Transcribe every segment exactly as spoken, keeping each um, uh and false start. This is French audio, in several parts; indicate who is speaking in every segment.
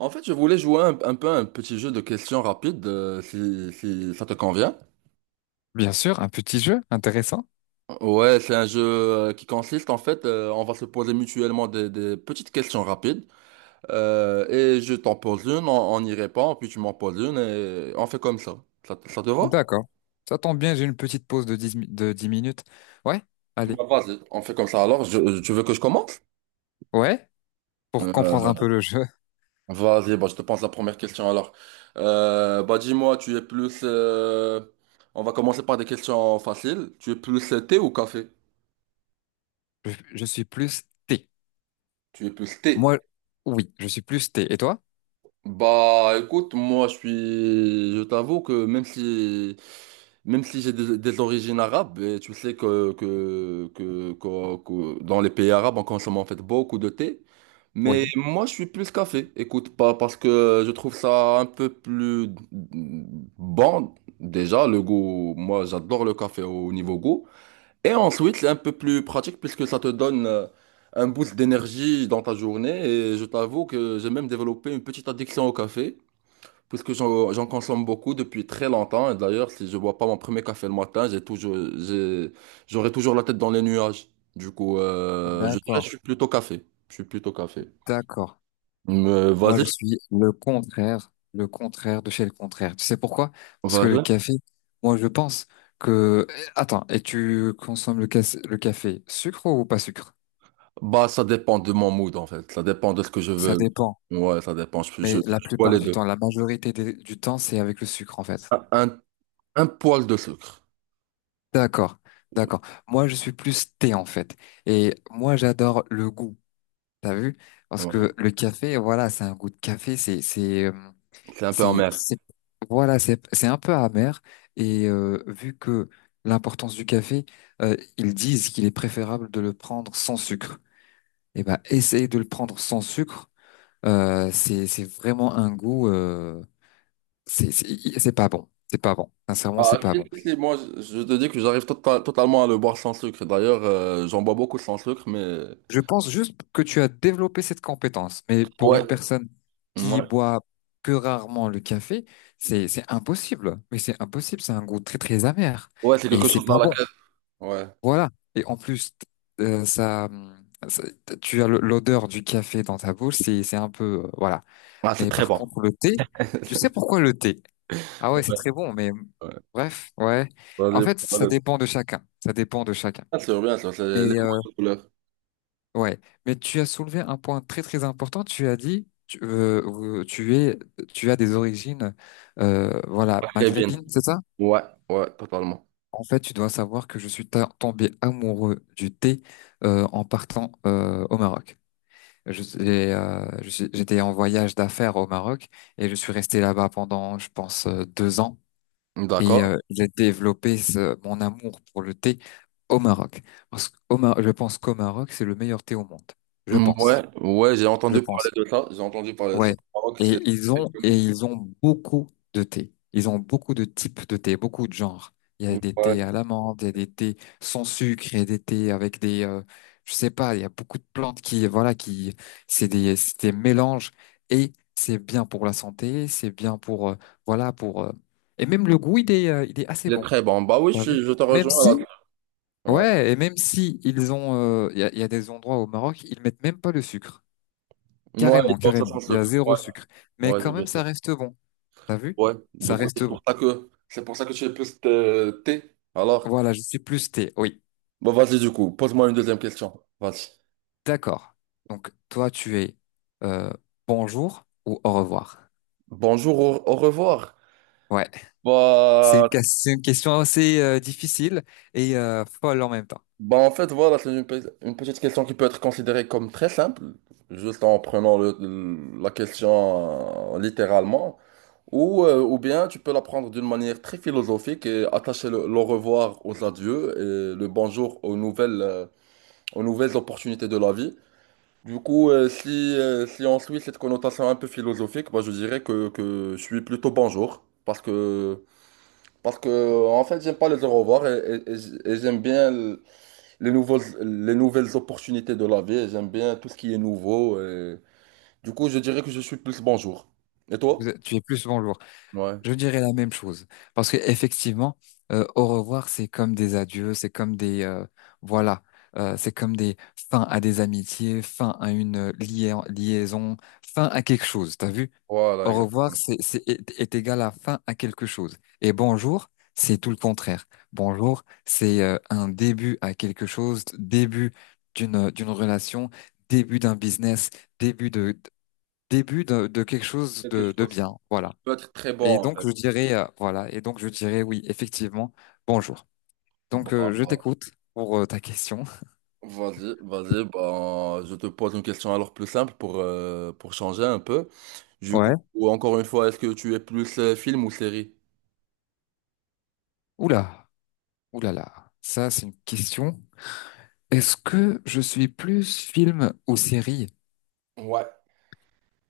Speaker 1: En fait, je voulais jouer un, un peu un petit jeu de questions rapides, euh, si, si ça te convient.
Speaker 2: Bien sûr, un petit jeu intéressant.
Speaker 1: Ouais, c'est un jeu euh, qui consiste en fait, euh, on va se poser mutuellement des, des petites questions rapides, euh, et je t'en pose une, on, on y répond, puis tu m'en poses une, et on fait comme ça. Ça, te ça te va?
Speaker 2: D'accord. Ça tombe bien, j'ai une petite pause de dix mi- de dix minutes. Ouais, allez.
Speaker 1: Bah, vas-y, on fait comme ça. Alors, je- tu veux que je commence?
Speaker 2: Ouais, pour comprendre un
Speaker 1: Euh,
Speaker 2: peu le jeu,
Speaker 1: Vas-y, bah, je te pose la première question alors. Euh, bah, dis-moi, tu es plus... euh, on va commencer par des questions faciles. Tu es plus euh, thé ou café?
Speaker 2: je, je suis plus T.
Speaker 1: Tu es plus T.
Speaker 2: Moi, oui, je suis plus T. Et toi?
Speaker 1: Bah écoute, moi je suis. Je t'avoue que même si même si j'ai des, des origines arabes, et tu sais que, que, que, que- que dans les pays arabes, on consomme en fait beaucoup de thé. Mais
Speaker 2: Oui.
Speaker 1: moi je suis plus café, écoute, pas parce que je trouve ça un peu plus mm, bon. Déjà, le goût, moi j'adore le café au niveau goût. Et ensuite, c'est un peu plus pratique puisque ça te donne euh, un boost d'énergie dans ta journée. Et je t'avoue que j'ai même développé une petite addiction au café, puisque j'en j'en consomme beaucoup depuis très longtemps. Et d'ailleurs, si je bois pas mon premier café le matin, j'ai toujours, j'ai- j'aurai toujours la tête dans les nuages. Du coup, euh, je dirais que je
Speaker 2: D'accord,
Speaker 1: suis plutôt café. Je suis plutôt café.
Speaker 2: d'accord.
Speaker 1: Mais
Speaker 2: Moi, je
Speaker 1: vas-y,
Speaker 2: suis le contraire, le contraire de chez le contraire. Tu sais pourquoi? Parce que le
Speaker 1: vas-y.
Speaker 2: café, moi, je pense que... Attends, et tu consommes le, cas- le café sucre ou pas sucre?
Speaker 1: Bah, ça dépend de mon mood en fait. Ça dépend de ce que je
Speaker 2: Ça
Speaker 1: veux.
Speaker 2: dépend.
Speaker 1: Ouais, ça dépend. Je, je,
Speaker 2: Mais la
Speaker 1: je bois
Speaker 2: plupart
Speaker 1: les
Speaker 2: du
Speaker 1: deux.
Speaker 2: temps, la majorité des- du temps, c'est avec le sucre en fait.
Speaker 1: Un, un un poil de sucre.
Speaker 2: D'accord, d'accord. Moi, je suis plus thé en fait. Et moi, j'adore le goût. T'as vu? Parce
Speaker 1: Ouais.
Speaker 2: que le café, voilà, c'est un goût de café. C'est, c'est, euh,
Speaker 1: C'est un peu
Speaker 2: c'est,
Speaker 1: amer.
Speaker 2: c'est- voilà, c'est, c'est un peu amer. Et euh, vu que l'importance du café, euh, ils disent qu'il est préférable de le prendre sans sucre. Eh ben, essayer de le prendre sans sucre, euh, c'est, c'est vraiment un goût. euh, C'est c'est- c'est pas bon. C'est pas bon. Sincèrement, c'est
Speaker 1: Ah,
Speaker 2: pas
Speaker 1: si,
Speaker 2: bon.
Speaker 1: si, si, moi, je je te dis que j'arrive tota- totalement à le boire sans sucre. D'ailleurs, euh, j'en bois beaucoup sans sucre, mais...
Speaker 2: Je pense juste que tu as développé cette compétence, mais pour
Speaker 1: Ouais,
Speaker 2: une personne qui
Speaker 1: ouais.
Speaker 2: boit que rarement le café, c'est c'est impossible. Mais c'est impossible. C'est un goût très très amer
Speaker 1: Ouais, c'est
Speaker 2: et
Speaker 1: quelque
Speaker 2: c'est
Speaker 1: chose dans
Speaker 2: pas bon.
Speaker 1: laquelle... Ouais.
Speaker 2: Voilà. Et en plus, euh, ça, hum, ça- tu as le- l'odeur du café dans ta bouche. C'est c'est un peu euh, voilà.
Speaker 1: Ah, c'est
Speaker 2: Mais
Speaker 1: très
Speaker 2: par
Speaker 1: bon.
Speaker 2: contre, le thé, tu sais pourquoi le thé? Ah
Speaker 1: Ouais,
Speaker 2: ouais, c'est très bon. Mais
Speaker 1: ouais.
Speaker 2: bref, ouais.
Speaker 1: Dans
Speaker 2: En
Speaker 1: les-
Speaker 2: fait,
Speaker 1: dans
Speaker 2: ça
Speaker 1: le-
Speaker 2: dépend de chacun. Ça dépend de chacun.
Speaker 1: Bien sûr, bien sûr, c'est les
Speaker 2: Mais euh,
Speaker 1: bonnes couleurs.
Speaker 2: ouais, mais tu as soulevé un point très très important. Tu as dit, tu, euh, euh, tu es, tu as des origines, euh, voilà,
Speaker 1: Très bien.
Speaker 2: maghrébines, c'est ça?
Speaker 1: Ouais, ouais, totalement.
Speaker 2: En fait, tu dois savoir que je suis ta- tombé amoureux du thé euh, en partant euh, au Maroc. Je, suis- euh, je suis- j'étais en voyage d'affaires au Maroc et je suis resté là-bas pendant, je pense, euh, deux ans et euh,
Speaker 1: D'accord.
Speaker 2: j'ai développé ce- mon amour pour le thé au Maroc. Parce qu'au Mar- je pense qu'au Maroc, c'est le meilleur thé au monde. Je pense.
Speaker 1: Ouais, ouais, j'ai
Speaker 2: Je
Speaker 1: entendu parler
Speaker 2: pense.
Speaker 1: de ça. J'ai entendu parler de ça.
Speaker 2: Ouais.
Speaker 1: Au Maroc,
Speaker 2: Et
Speaker 1: c'est
Speaker 2: ils
Speaker 1: très
Speaker 2: ont,
Speaker 1: connu.
Speaker 2: et ils ont beaucoup de thé. Ils ont beaucoup de types de thé, beaucoup de genres. Il y a
Speaker 1: Ouais.
Speaker 2: des thés à l'amande, il y a des thés sans sucre, il y a des thés avec des, euh, je sais pas, il y a beaucoup de plantes qui, voilà, qui, c'est des, c'est des mélanges et c'est bien pour la santé, c'est bien pour, euh, voilà, pour, euh, et même le goût, il est, euh, il est assez
Speaker 1: Il est
Speaker 2: bon.
Speaker 1: très bon. Bah oui, je,
Speaker 2: T'as vu?
Speaker 1: suis- je te
Speaker 2: Même
Speaker 1: rejoins là.
Speaker 2: si,
Speaker 1: Ouais.
Speaker 2: ouais, et même si ils ont, euh, il y a, il y a des endroits au Maroc, ils mettent même pas le sucre.
Speaker 1: Ouais, il
Speaker 2: Carrément,
Speaker 1: boit ça
Speaker 2: carrément.
Speaker 1: sans
Speaker 2: Il y a
Speaker 1: sucre. Ouais,
Speaker 2: zéro sucre. Mais
Speaker 1: ouais, c'est
Speaker 2: quand
Speaker 1: bien
Speaker 2: même, ça
Speaker 1: ça.
Speaker 2: reste bon. T'as vu?
Speaker 1: Ouais, du
Speaker 2: Ça
Speaker 1: coup,
Speaker 2: reste
Speaker 1: c'est pour
Speaker 2: bon.
Speaker 1: ça que c'est pour ça que tu es plus euh, T. Alors,
Speaker 2: Voilà, je suis plus thé. Oui,
Speaker 1: bah vas-y du coup, pose-moi une deuxième question. Vas-y.
Speaker 2: d'accord. Donc, toi, tu es euh, bonjour ou au revoir?
Speaker 1: Bonjour, au, au revoir.
Speaker 2: Ouais. C'est
Speaker 1: Bah,
Speaker 2: une, ques- c'est une question assez euh, difficile et euh, folle en même temps.
Speaker 1: bah en fait, voilà, c'est une, pe- une petite question qui peut être considérée comme très simple, juste en prenant le- le- la question euh, littéralement, ou, euh, ou bien tu peux la prendre d'une manière très philosophique et attacher le, le revoir aux adieux et le bonjour aux nouvelles, euh, aux nouvelles opportunités de la vie. Du coup, euh, si, euh, si on suit cette connotation un peu philosophique, bah, je dirais que, que je suis plutôt bonjour. Parce que, parce que en fait, j'aime pas les au revoir et, et- et j- et j'aime bien l- les nouveaux, les nouvelles opportunités de la vie. Et J'aime bien tout ce qui est nouveau. et Du coup, je dirais que je suis plus bonjour. Et
Speaker 2: Vous
Speaker 1: toi?
Speaker 2: êtes- tu es plus bonjour.
Speaker 1: Ouais,
Speaker 2: Je dirais la même chose. Parce que effectivement, euh, au revoir, c'est comme des adieux, c'est comme des euh, voilà, euh, c'est comme des fins à des amitiés, fin à une euh, lia- liaison, fin à quelque chose. T'as vu?
Speaker 1: voilà,
Speaker 2: Au revoir,
Speaker 1: exactement.
Speaker 2: c'est c'est est, est égal à fin à quelque chose. Et bonjour, c'est tout le contraire. Bonjour, c'est euh, un début à quelque chose, début d'une euh, d'une relation, début d'un business, début de début de, de quelque chose
Speaker 1: Quelque
Speaker 2: de de
Speaker 1: chose
Speaker 2: bien. Voilà.
Speaker 1: peut être très
Speaker 2: Et
Speaker 1: bon en
Speaker 2: donc,
Speaker 1: fait.
Speaker 2: je dirais, euh, voilà, et donc je dirais oui, effectivement, bonjour.
Speaker 1: Bah,
Speaker 2: Donc, euh, je
Speaker 1: bah,
Speaker 2: t'écoute pour euh, ta question.
Speaker 1: Vas-y, vas-y, ben, je te pose une question alors plus simple pour, euh, pour changer un peu. Du coup,
Speaker 2: Ouais.
Speaker 1: encore une fois, est-ce que tu es plus euh, film ou série?
Speaker 2: Oula, oula là ça c'est une question. Est-ce que je suis plus film ou série?
Speaker 1: Ouais.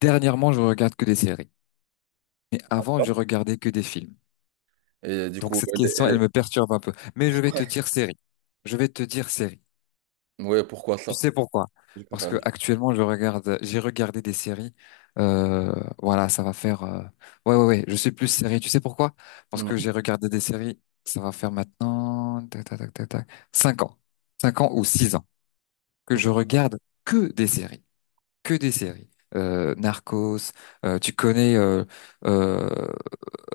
Speaker 2: Dernièrement, je regarde que des séries, mais avant, je regardais que des films.
Speaker 1: Et du
Speaker 2: Donc,
Speaker 1: coup,
Speaker 2: cette
Speaker 1: elle est-
Speaker 2: question,
Speaker 1: elle
Speaker 2: elle
Speaker 1: est-
Speaker 2: me perturbe un peu. Mais je vais te
Speaker 1: ouais,
Speaker 2: dire série. Je vais te dire série.
Speaker 1: ouais, pourquoi
Speaker 2: Tu
Speaker 1: ça?
Speaker 2: sais pourquoi?
Speaker 1: Je
Speaker 2: Parce
Speaker 1: préfère
Speaker 2: que
Speaker 1: les films.
Speaker 2: actuellement, je regarde, j'ai regardé des séries. euh, voilà, ça va faire. euh, Ouais, ouais, ouais. Je suis plus série. Tu sais pourquoi? Parce que
Speaker 1: Mm.
Speaker 2: j'ai regardé des séries. Ça va faire maintenant, tac, tac, tac, tac, tac, cinq ans, cinq ans ou six ans que je regarde que des séries, que des séries. Euh, Narcos. Euh, tu connais euh, euh,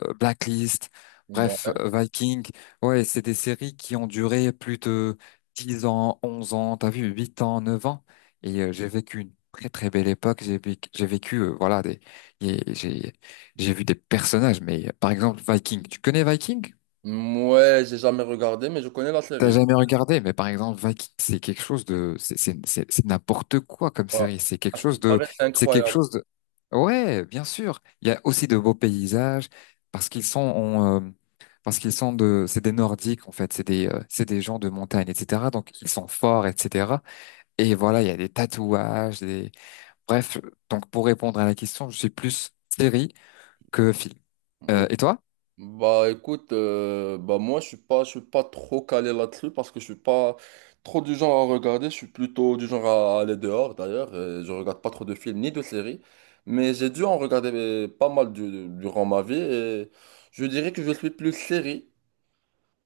Speaker 2: euh, Blacklist, bref,
Speaker 1: Ouais,
Speaker 2: euh, Viking. Ouais, c'est des séries qui ont duré plus de dix ans, onze ans, t'as vu, huit ans, neuf ans. Et euh, j'ai vécu une très très belle époque. J'ai vécu, j'ai vécu, euh, voilà, des, et j'ai j'ai vu des personnages. Mais euh, par exemple, Viking. Tu connais Viking?
Speaker 1: ouais, j'ai jamais regardé, mais je connais la
Speaker 2: T'as
Speaker 1: série.
Speaker 2: jamais regardé, mais par exemple, Vikings, c'est quelque chose de, c'est c'est- c'est- c'est n'importe quoi comme
Speaker 1: Ouais.
Speaker 2: série. C'est
Speaker 1: À
Speaker 2: quelque
Speaker 1: ce qui
Speaker 2: chose de,
Speaker 1: paraît, c'est
Speaker 2: c'est quelque
Speaker 1: incroyable.
Speaker 2: chose de, ouais, bien sûr. Il y a aussi de beaux paysages parce qu'ils sont, en, euh, parce qu'ils sont de, c'est des Nordiques en fait, c'est des, euh, c'est des gens de montagne, et cetera. Donc ils sont forts, et cetera. Et voilà, il y a des tatouages, des, bref. Donc pour répondre à la question, je suis plus série que film. Euh, et toi?
Speaker 1: Bah écoute, euh, bah moi je suis pas, je suis pas, trop calé là-dessus parce que je suis pas trop du genre à regarder, je suis plutôt du genre à, à aller dehors d'ailleurs, euh, je regarde pas trop de films ni de séries, mais j'ai dû en regarder euh, pas mal du- durant ma vie et je dirais que je suis plus série,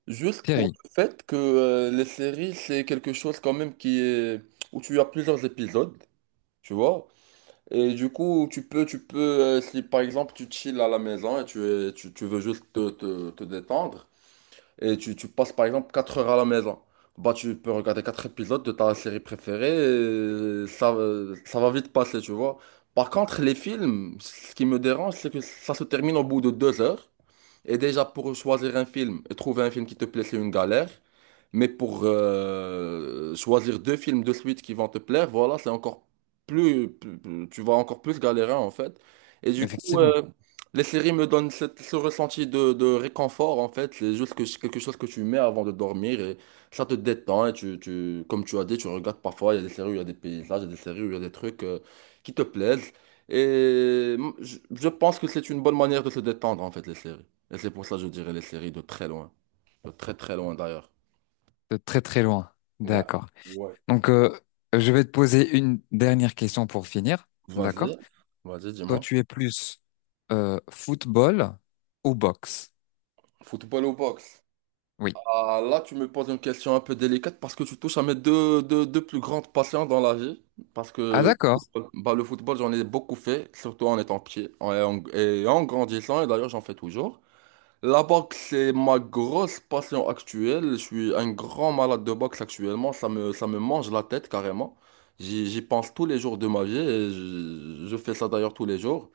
Speaker 1: juste pour
Speaker 2: Série,
Speaker 1: le fait que euh, les séries c'est quelque chose quand même qui est où tu as plusieurs épisodes, tu vois. Et du coup, tu peux, tu peux, euh, si par exemple tu chill à la maison et tu, es- tu, tu veux juste te, te, te détendre, et tu, tu passes par exemple quatre heures à la maison. Bah, tu peux regarder quatre épisodes de ta série préférée et ça, euh, ça va vite passer, tu vois. Par contre, les films, ce qui me dérange, c'est que ça se termine au bout de deux heures. Et déjà, pour choisir un film et trouver un film qui te plaît, c'est une galère. Mais pour euh, choisir deux films de suite qui vont te plaire, voilà, c'est encore plus, plus- plus- tu vas encore plus galérer en fait. Et du coup,
Speaker 2: effectivement,
Speaker 1: euh, les séries me donnent cette- ce ressenti de, de réconfort en fait. C'est juste que, quelque chose que tu mets avant de dormir et ça te détend. Et tu, tu, comme tu as dit, tu regardes parfois, il y a des séries où il y a des paysages, il y a des séries où il y a des trucs euh, qui te plaisent. Et mm, je je pense que c'est une bonne manière de se détendre en fait, les séries. Et c'est pour ça que je dirais les séries de très loin. De très très loin d'ailleurs.
Speaker 2: de très très loin.
Speaker 1: Ouais,
Speaker 2: D'accord.
Speaker 1: ouais.
Speaker 2: Donc, euh, je vais te poser une dernière question pour finir. D'accord?
Speaker 1: Vas-y, vas-y,
Speaker 2: Toi,
Speaker 1: dis-moi.
Speaker 2: tu es plus euh, football ou boxe?
Speaker 1: Football ou boxe?
Speaker 2: Oui.
Speaker 1: Ah, là, tu me poses une question un peu délicate parce que tu touches à mes deux, deux, deux plus grandes passions dans la vie. Parce
Speaker 2: Ah,
Speaker 1: que
Speaker 2: d'accord.
Speaker 1: bah, le football, j'en ai beaucoup fait, surtout en étant petit en- et en, et en grandissant. Et d'ailleurs, j'en fais toujours. La boxe, c'est ma grosse passion actuelle. Je suis un grand malade de boxe actuellement. Ça me, ça me mange la tête carrément. J'y, j'y pense tous les jours de ma vie et je, je fais ça d'ailleurs tous les jours.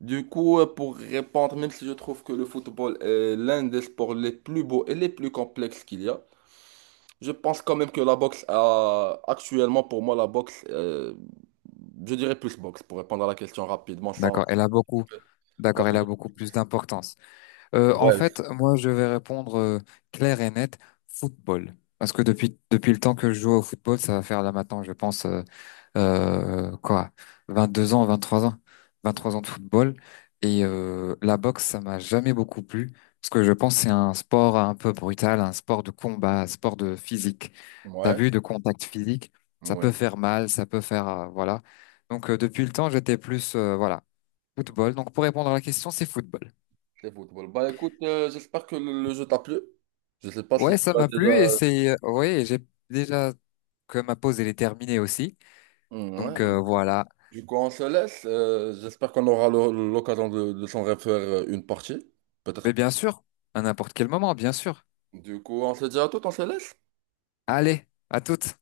Speaker 1: Du coup, euh, pour répondre, même si je trouve que le football est l'un des sports les plus beaux et les plus complexes qu'il y a, je pense quand même que la boxe a, actuellement pour moi, la boxe, euh, je dirais plus boxe pour répondre à la question rapidement sans.
Speaker 2: D'accord. Elle a beaucoup. D'accord. Elle a beaucoup plus d'importance. Euh, en
Speaker 1: Ouais.
Speaker 2: fait, moi, je vais répondre euh, clair et net, football. Parce que depuis, depuis le temps que je joue au football, ça va faire là maintenant, je pense, euh, euh, quoi, vingt-deux ans, vingt-trois ans, vingt-trois ans de football. Et euh, la boxe, ça m'a jamais beaucoup plu. Parce que je pense que c'est un sport un peu brutal, un sport de combat, un sport de physique. T'as
Speaker 1: Ouais.
Speaker 2: vu, de contact physique, ça
Speaker 1: Ouais.
Speaker 2: peut faire mal, ça peut faire, euh, voilà. Donc, euh, depuis le temps, j'étais plus, euh, voilà, football. Donc, pour répondre à la question, c'est football.
Speaker 1: Le football. Bah écoute, euh, j'espère que le, le jeu t'a plu. Je sais pas si
Speaker 2: Ouais,
Speaker 1: tu
Speaker 2: ça
Speaker 1: l'as
Speaker 2: m'a plu et
Speaker 1: déjà.
Speaker 2: c'est euh, ouais, et j'ai déjà que ma pause elle est terminée aussi.
Speaker 1: Mm, ouais.
Speaker 2: Donc euh, voilà.
Speaker 1: Du coup, on se laisse. Euh, j'espère qu'on aura le- l'occasion de, de s'en refaire euh, une partie.
Speaker 2: Mais
Speaker 1: Peut-être.
Speaker 2: bien sûr, à n'importe quel moment, bien sûr.
Speaker 1: Du coup, on se dit à tout, on se laisse.
Speaker 2: Allez, à toutes.